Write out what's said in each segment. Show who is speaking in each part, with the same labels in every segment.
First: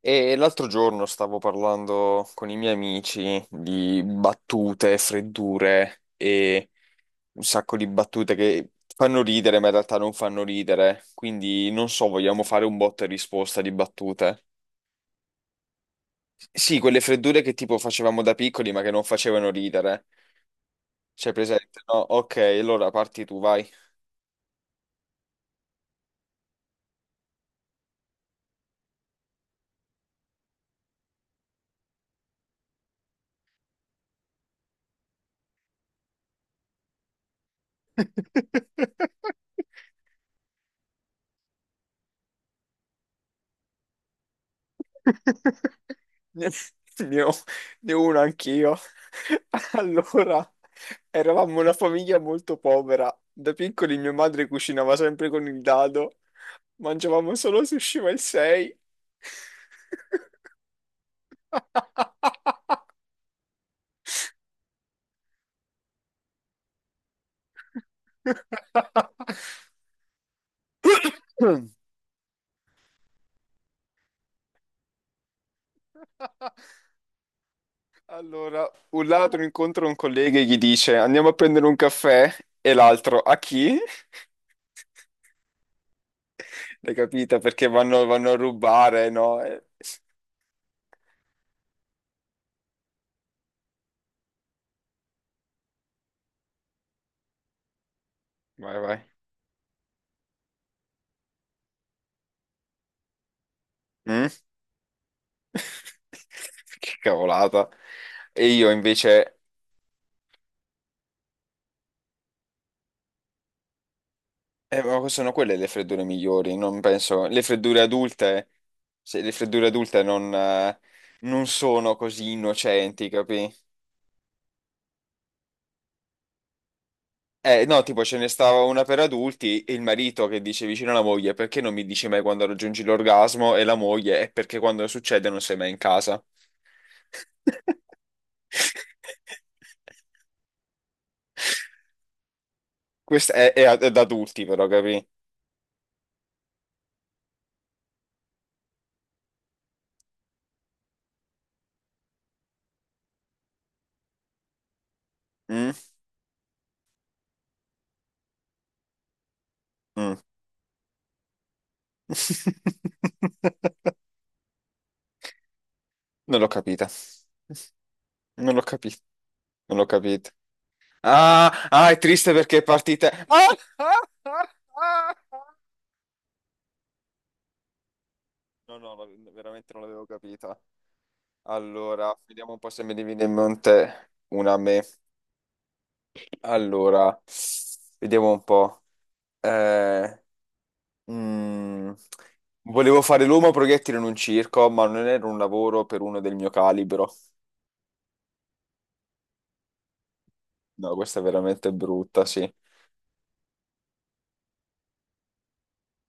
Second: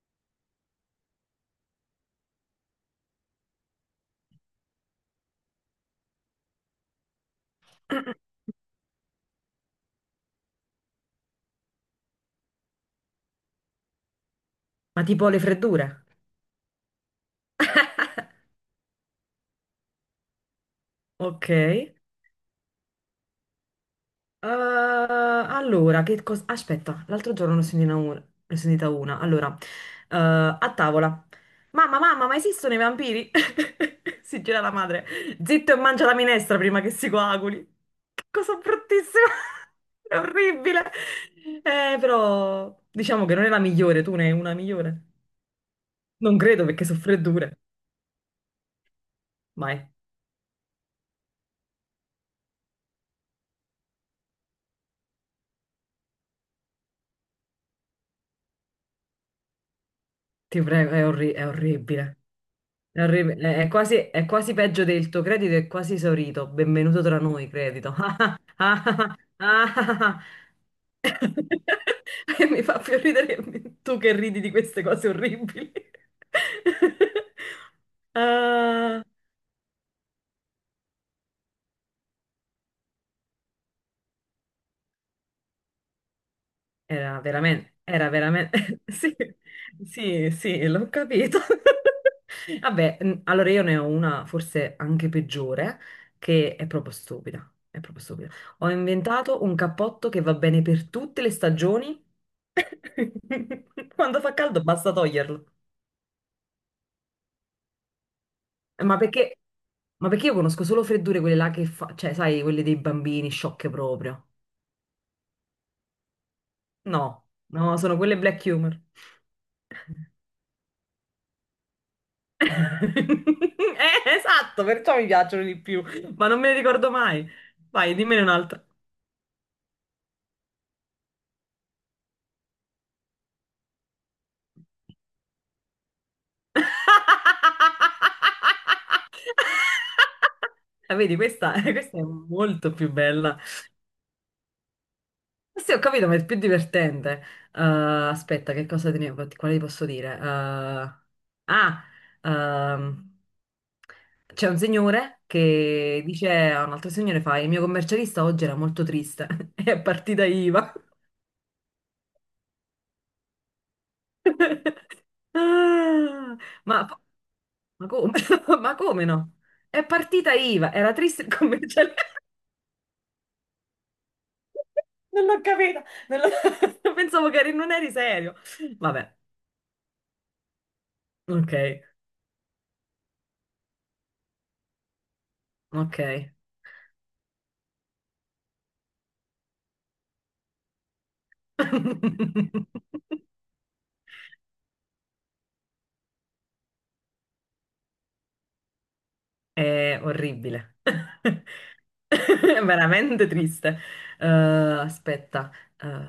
Speaker 1: E l'altro giorno stavo parlando con i miei amici di battute, freddure e un sacco di battute che fanno ridere, ma in realtà non fanno ridere. Quindi non so, vogliamo fare un botta e risposta di battute.
Speaker 2: Ma tipo le freddure?
Speaker 1: Sì, quelle freddure che tipo facevamo da piccoli, ma che non facevano ridere. C'è
Speaker 2: Ok.
Speaker 1: presente? No, ok, allora parti tu, vai.
Speaker 2: Allora, che cosa... Aspetta, l'altro giorno ne ho sentita una. Ne ho sentita una. Allora, a tavola. Mamma, mamma, ma esistono i vampiri? Si gira la madre. Zitto e mangia la minestra prima che si coaguli. Che cosa bruttissima. È orribile. Però, diciamo che non è la migliore. Tu ne hai una migliore? Non
Speaker 1: Ne,
Speaker 2: credo perché sono
Speaker 1: ne ho,
Speaker 2: freddure.
Speaker 1: ne ho uno anch'io.
Speaker 2: Mai.
Speaker 1: Allora, eravamo una famiglia molto povera. Da piccoli mia madre cucinava sempre con il dado. Mangiavamo solo sushi ma il 6.
Speaker 2: Ti prego, è orribile. È quasi, è quasi peggio del tuo credito, è quasi esaurito. Benvenuto tra noi, credito. Ah, ah, ah, ah, ah. E mi fa più ridere tu che ridi di queste cose orribili.
Speaker 1: Allora,
Speaker 2: Ah.
Speaker 1: un ladro incontra un collega e gli dice andiamo a prendere un caffè e l'altro a chi? L'hai capita? Perché vanno,
Speaker 2: Era
Speaker 1: vanno a
Speaker 2: veramente,
Speaker 1: rubare,
Speaker 2: sì,
Speaker 1: no? E-
Speaker 2: sì, sì, l'ho capito. Vabbè, allora io ne ho una forse anche peggiore, che è proprio stupida, è proprio stupida. Ho
Speaker 1: Vai, vai.
Speaker 2: inventato un cappotto che va bene per tutte le stagioni. Quando
Speaker 1: Mm?
Speaker 2: fa caldo basta toglierlo.
Speaker 1: Che cavolata. E io
Speaker 2: Eh, Ma
Speaker 1: invece...
Speaker 2: perché, ma perché io conosco solo freddure quelle là che fa, cioè, sai, quelle dei bambini sciocche proprio.
Speaker 1: ma sono quelle le freddure migliori, non penso...
Speaker 2: No,
Speaker 1: Le
Speaker 2: no,
Speaker 1: freddure
Speaker 2: sono quelle black
Speaker 1: adulte...
Speaker 2: humor.
Speaker 1: se le freddure adulte non, non sono così innocenti, capi?
Speaker 2: Esatto, perciò mi piacciono di più, ma non me ne ricordo mai.
Speaker 1: No,
Speaker 2: Vai,
Speaker 1: tipo ce
Speaker 2: dimmene
Speaker 1: ne stava
Speaker 2: un'altra.
Speaker 1: una per adulti e il marito che dice vicino alla moglie perché non mi dici mai quando raggiungi l'orgasmo e la moglie è perché quando succede non sei mai in casa.
Speaker 2: Ah, vedi, questa, questa è molto più
Speaker 1: Questo
Speaker 2: bella.
Speaker 1: è, è ad adulti, però, capì?
Speaker 2: Sì, ho capito, ma è più divertente. Aspetta, che cosa te ne, quale ti posso dire? Ah, ehm, C'è un signore
Speaker 1: Mm?
Speaker 2: che dice a un altro signore, fa, il mio commercialista oggi era molto triste, è
Speaker 1: Mm.
Speaker 2: partita IVA. Ah,
Speaker 1: Non l'ho capita.
Speaker 2: ma, ma come?
Speaker 1: Non l'ho
Speaker 2: Ma
Speaker 1: capita.
Speaker 2: come no?
Speaker 1: Non l'ho
Speaker 2: È
Speaker 1: capita.
Speaker 2: partita IVA, era triste il
Speaker 1: Ah, ah,
Speaker 2: commerciale.
Speaker 1: è triste perché è partita. Ah, ah, ah,
Speaker 2: Non l'ho
Speaker 1: ah.
Speaker 2: capita, non l'ho- pensavo non eri serio.
Speaker 1: No, no,
Speaker 2: Vabbè,
Speaker 1: la- veramente non l'avevo capita.
Speaker 2: ok,
Speaker 1: Allora, vediamo un po' se mi viene in mente una a me.
Speaker 2: ok.
Speaker 1: Allora, vediamo un po'. Eh, mm, volevo fare l'uomo proiettile in un circo, ma non era un lavoro per uno del mio calibro.
Speaker 2: È orribile.
Speaker 1: No, questa è veramente
Speaker 2: È
Speaker 1: brutta, sì.
Speaker 2: veramente triste. Aspetta. eh,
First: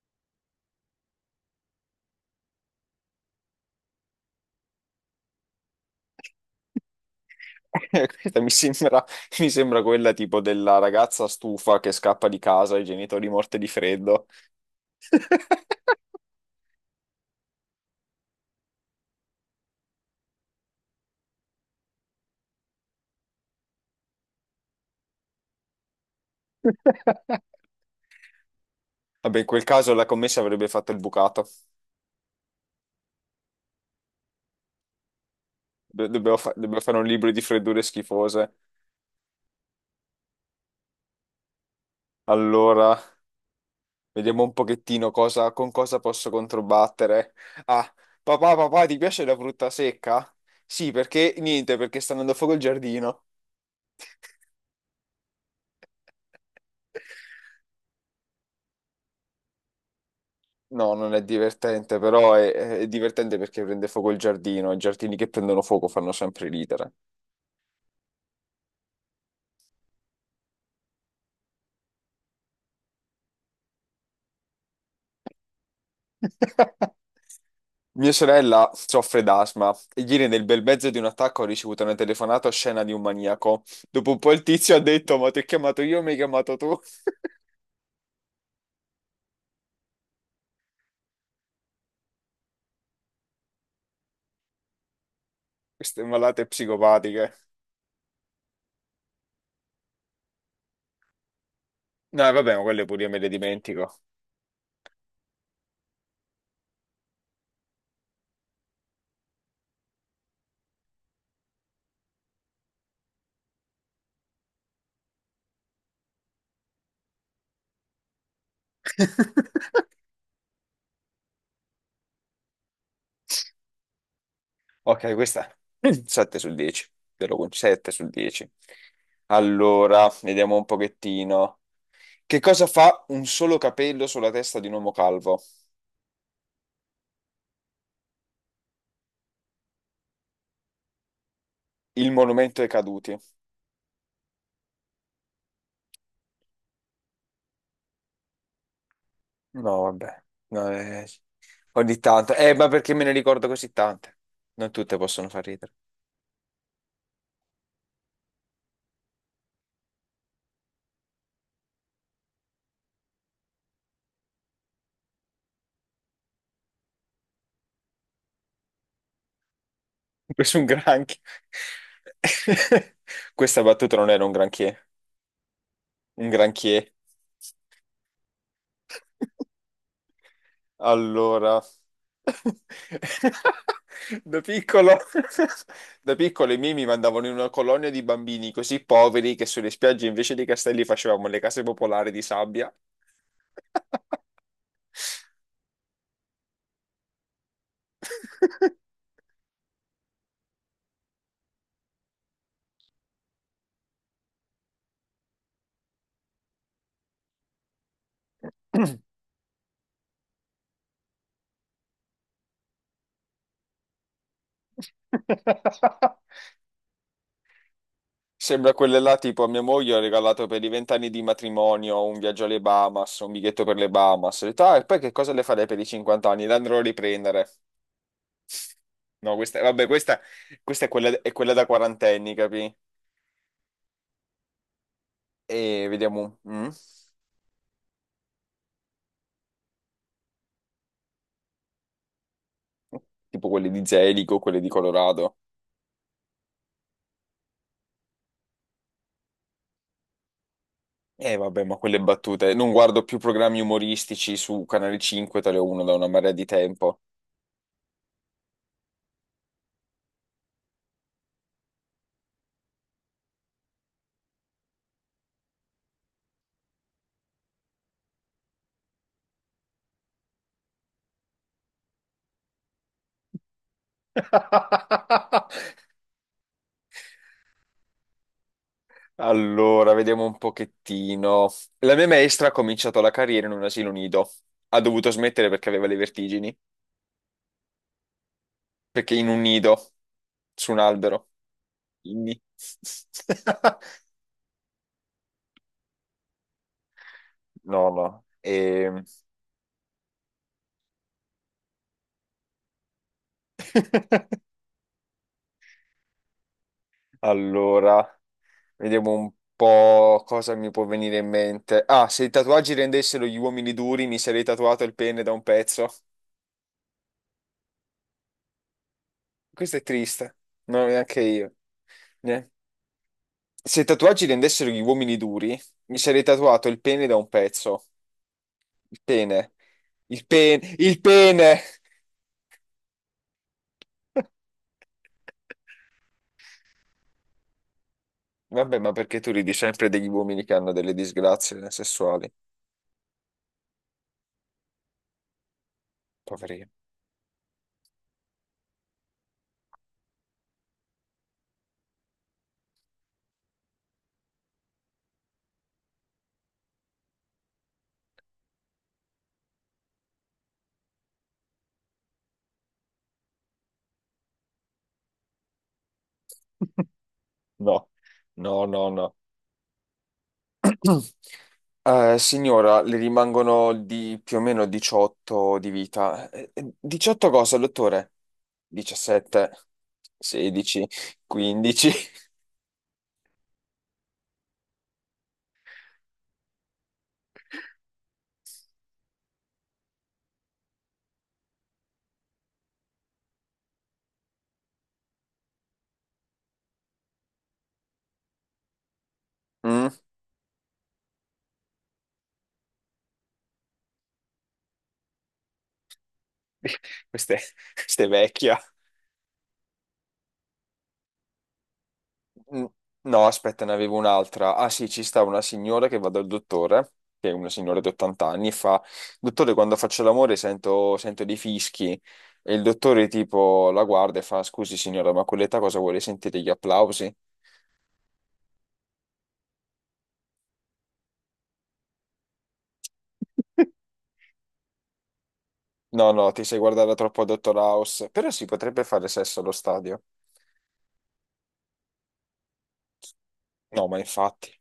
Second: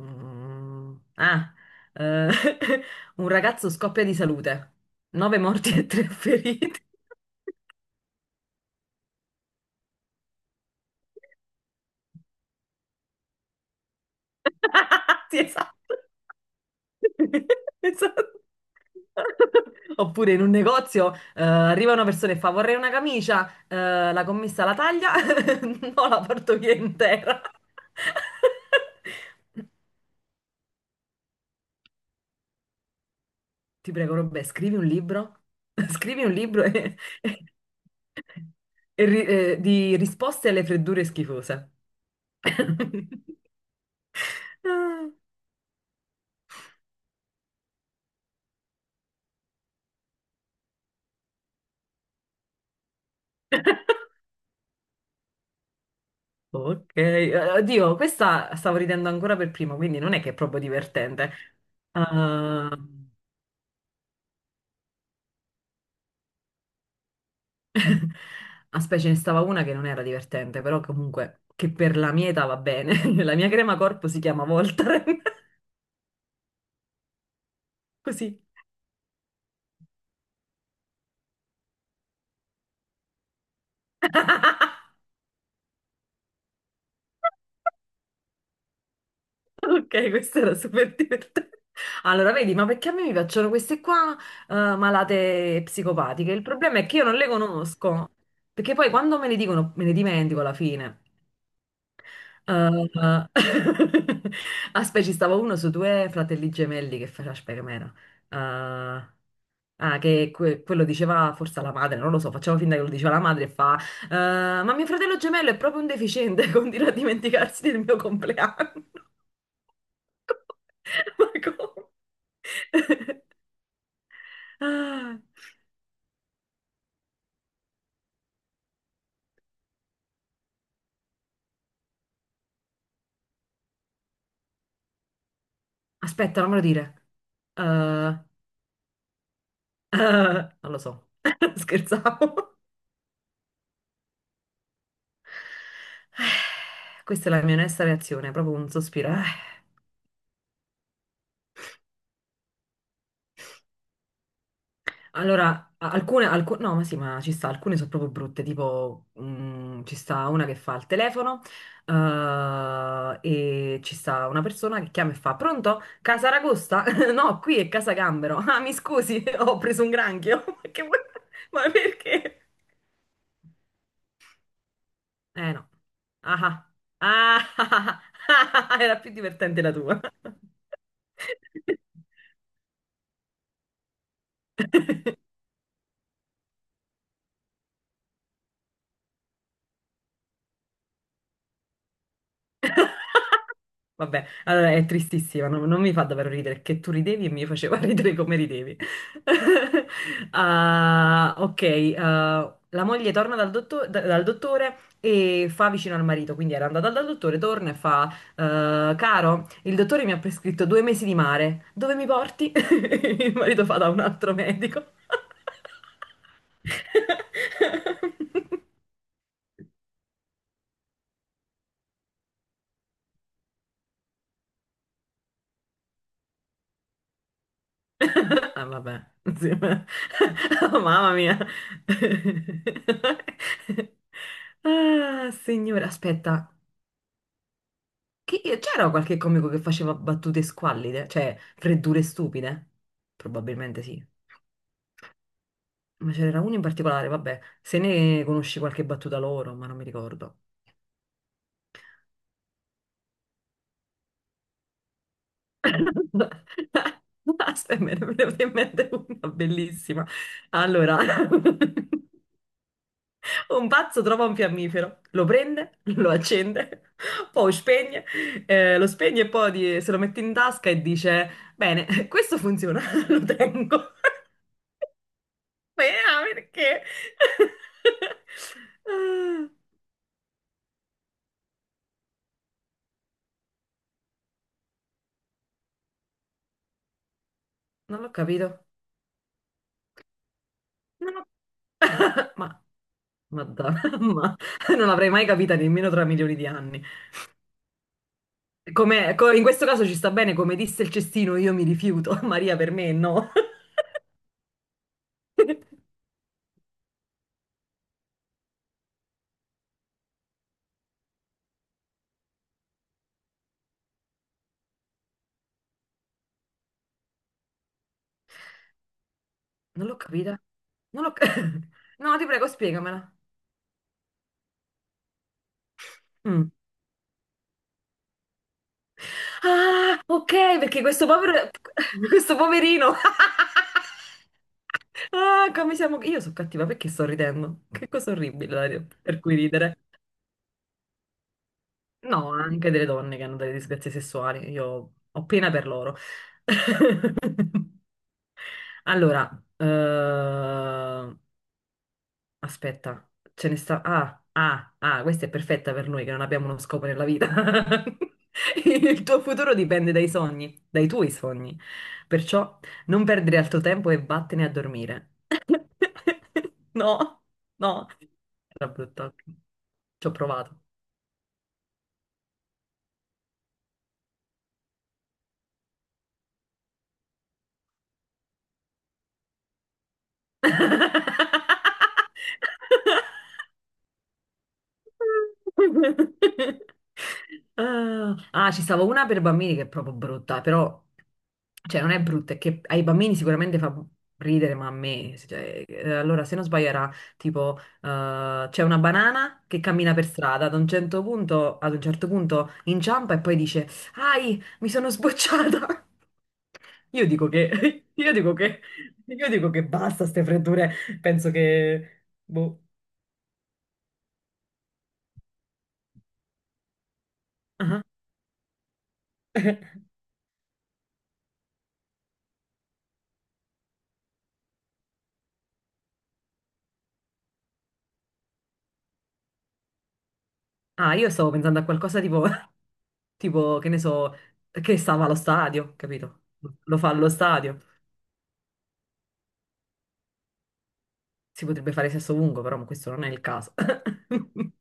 Speaker 2: mm, ah, eh, un ragazzo scoppia di salute. Nove morti e tre feriti.
Speaker 1: Questa mi sembra, mi sembra quella tipo della ragazza stufa che scappa di casa, i genitori morti di freddo.
Speaker 2: Sì, esatto. Esatto. Oppure in un negozio arriva una persona e fa vorrei una camicia, la commessa la taglia, no, la porto via intera.
Speaker 1: Vabbè, in quel caso la commessa avrebbe fatto il bucato.
Speaker 2: Ti prego, Robè, scrivi un libro, scrivi un libro
Speaker 1: Dobbiamo fare un libro di freddure schifose.
Speaker 2: di risposte alle freddure schifose.
Speaker 1: Allora, vediamo un pochettino
Speaker 2: Ah.
Speaker 1: cosa- con cosa posso controbattere. Ah, papà, papà, ti piace la frutta secca? Sì, perché niente, perché sta andando a fuoco il giardino.
Speaker 2: Ok, oddio, questa stavo ridendo ancora per primo, quindi non è che è proprio
Speaker 1: No, non è
Speaker 2: divertente.
Speaker 1: divertente, è
Speaker 2: Ehm,
Speaker 1: divertente perché prende fuoco il giardino. I giardini che prendono fuoco fanno sempre ridere.
Speaker 2: Ah, Aspetta, ce ne stava una che non era divertente, però comunque che per la mia età va bene. La mia crema corpo si chiama Voltaren.
Speaker 1: Mia
Speaker 2: Così.
Speaker 1: sorella soffre d'asma e ieri nel bel mezzo di un attacco ho ricevuto una telefonata oscena di un maniaco. Dopo un po' il tizio ha detto, ma ti ho chiamato io, mi hai chiamato tu.
Speaker 2: Ok, questa era super divertente. Allora, vedi, ma perché a me mi piacciono queste qua, malate
Speaker 1: Queste
Speaker 2: psicopatiche? Il
Speaker 1: malate
Speaker 2: problema è che io non le
Speaker 1: psicopatiche.
Speaker 2: conosco, perché poi quando me le dicono me ne dimentico alla fine.
Speaker 1: No, vabbè, ma quelle pure io me le
Speaker 2: Ah,
Speaker 1: dimentico.
Speaker 2: aspetta, ci stava uno su due fratelli gemelli che faceva, aspetta, com'era? Ah, che quello diceva forse alla madre, non lo so, facciamo finta che lo diceva la madre e fa, "Ah, ma mio fratello gemello è proprio un deficiente, continua a dimenticarsi del mio compleanno. Ma come?
Speaker 1: Ok,
Speaker 2: Ah.
Speaker 1: questa 7 su 10, te lo concedo 7 su 10. Allora, vediamo un pochettino. Che cosa fa un solo capello sulla testa di un uomo calvo?
Speaker 2: Aspetta, non me lo dire. Ah, non lo so,
Speaker 1: Il
Speaker 2: scherzavo.
Speaker 1: monumento ai caduti.
Speaker 2: Questa è la mia onesta reazione, proprio un sospiro.
Speaker 1: No, vabbè. No, ogni tanto. Ma perché me ne ricordo così tante? Non tutte possono far ridere.
Speaker 2: Allora, no, ma sì, ma ci sta, alcune sono proprio brutte, tipo ci sta una che fa il telefono eh, e ci sta una persona che chiama e fa, pronto? Casa Ragosta? No, qui è Casa Gambero. Ah, mi scusi, ho preso un granchio.
Speaker 1: Questo è un granchio.
Speaker 2: Ma perché?
Speaker 1: Questa battuta non era un granché,
Speaker 2: Eh no.
Speaker 1: un
Speaker 2: Ah,
Speaker 1: granché.
Speaker 2: ah, ah, ah, ah, ah, era più divertente la tua.
Speaker 1: Allora, da piccolo, da piccolo i miei mi mandavano in una colonia di bambini così poveri che sulle spiagge invece dei castelli facevamo le case popolari di sabbia.
Speaker 2: Vabbè, allora è tristissima, non mi fa davvero ridere, che tu ridevi e mi faceva ridere come ridevi. Ah, ok, ah, la moglie torna dal dottore e fa vicino al marito, quindi era andata dal dottore, torna e fa, caro, il dottore mi ha prescritto due mesi di mare, dove mi porti? Il marito fa da un altro medico.
Speaker 1: Sembra quelle là, tipo a mia moglie ho regalato per i vent'anni di matrimonio un viaggio alle Bahamas, un biglietto per le Bahamas. Ho detto, "Ah, e poi che cosa le farei per i 50 anni? Le andrò a riprendere."
Speaker 2: Ah, vabbè,
Speaker 1: No,
Speaker 2: sì,
Speaker 1: questa,
Speaker 2: ma-
Speaker 1: vabbè, questa,
Speaker 2: oh,
Speaker 1: questa
Speaker 2: mamma
Speaker 1: è
Speaker 2: mia.
Speaker 1: quella da quarantenni, capi?
Speaker 2: Ah, signore,
Speaker 1: E vediamo,
Speaker 2: aspetta,
Speaker 1: mm?
Speaker 2: C'era qualche comico che faceva battute squallide, cioè freddure stupide?
Speaker 1: Tipo quelle
Speaker 2: Probabilmente
Speaker 1: di
Speaker 2: sì.
Speaker 1: Zelico, quelle di Colorado.
Speaker 2: Ma ce n'era uno in particolare, vabbè, se ne conosci qualche battuta loro, ma non mi ricordo.
Speaker 1: E vabbè, ma quelle battute. Non guardo più programmi umoristici su Canale 5, tale uno da una marea di tempo.
Speaker 2: Aspetta, me ne è venuta in mente una bellissima. Allora, un pazzo trova un fiammifero, lo prende, lo accende, poi spegne, lo spegne e poi se lo mette in tasca e dice: bene, questo funziona, lo tengo. Beh, ah, perché? Ah,
Speaker 1: Allora, vediamo un pochettino. La mia maestra ha cominciato la carriera in un asilo nido. Ha dovuto smettere perché aveva le vertigini.
Speaker 2: non l'ho capito.
Speaker 1: Perché in un nido, su un
Speaker 2: Non ho-
Speaker 1: albero. Quindi...
Speaker 2: ma, madonna, ma non l'avrei mai capita nemmeno tra milioni di anni.
Speaker 1: No, no. E...
Speaker 2: In questo caso ci sta bene, come disse il cestino, io mi rifiuto. Maria, per me no.
Speaker 1: Allora, vediamo un po' cosa mi può venire in mente. Ah, se i tatuaggi rendessero gli uomini duri, mi sarei tatuato il pene da un pezzo. Questo è
Speaker 2: Non l'ho
Speaker 1: triste.
Speaker 2: capita.
Speaker 1: No,
Speaker 2: Non l'ho...
Speaker 1: neanche
Speaker 2: ca-
Speaker 1: io.
Speaker 2: no, ti prego,
Speaker 1: Ne-
Speaker 2: spiegamela.
Speaker 1: Se i tatuaggi rendessero gli uomini duri, mi sarei
Speaker 2: Mm.
Speaker 1: tatuato il pene da un pezzo. Il pene.
Speaker 2: Ah,
Speaker 1: Il
Speaker 2: ok,
Speaker 1: pene.
Speaker 2: perché
Speaker 1: Il
Speaker 2: questo povero...
Speaker 1: pene!
Speaker 2: questo poverino... Ah, come siamo... Io sono cattiva perché sto ridendo. Che cosa orribile,
Speaker 1: Vabbè,
Speaker 2: Dario,
Speaker 1: ma perché
Speaker 2: per
Speaker 1: tu
Speaker 2: cui
Speaker 1: ridi
Speaker 2: ridere.
Speaker 1: sempre degli uomini che hanno delle disgrazie sessuali?
Speaker 2: No, anche delle donne che hanno delle disgrazie sessuali. Io ho pena per loro.
Speaker 1: Poverino.
Speaker 2: Allora, eh, aspetta, ce ne sta. Questa è perfetta per noi che non abbiamo uno scopo nella vita. Il tuo futuro dipende dai sogni, dai tuoi sogni. Perciò non perdere altro tempo e vattene a dormire. No,
Speaker 1: No,
Speaker 2: no.
Speaker 1: no,
Speaker 2: Era
Speaker 1: no, no.
Speaker 2: brutto. Ci ho provato.
Speaker 1: Signora, le rimangono di più o meno 18 di vita. 18 cosa, dottore? 17, 16, 15.
Speaker 2: Ci stavo una per bambini che è proprio brutta, però, cioè, non è brutta, è che ai bambini sicuramente fa ridere, ma a me, cioè, allora, se non sbaglio era tipo, c'è una banana che
Speaker 1: Mm?
Speaker 2: cammina per strada, ad un certo punto inciampa e poi dice, ai, mi sono sbocciata. Io dico
Speaker 1: Questa è,
Speaker 2: che,
Speaker 1: questa è vecchia.
Speaker 2: io dico che basta ste freddure, penso che, boh.
Speaker 1: Mm. No, aspetta, ne avevo un'altra. Ah sì, ci sta una signora che va dal dottore, che è una signora di 80 anni, e fa, dottore, quando faccio l'amore sento dei fischi. E il dottore tipo la guarda e fa, scusi signora, ma a quell'età cosa vuole sentire gli applausi?
Speaker 2: Ah, io stavo pensando a qualcosa tipo, tipo, che ne so, che stava allo stadio,
Speaker 1: No,
Speaker 2: capito?
Speaker 1: no, ti sei
Speaker 2: Lo fa
Speaker 1: guardata
Speaker 2: allo
Speaker 1: troppo a Dottor
Speaker 2: stadio.
Speaker 1: House, però si potrebbe fare sesso allo stadio.
Speaker 2: Si potrebbe fare sesso lungo, però questo non è il caso.
Speaker 1: No, ma infatti.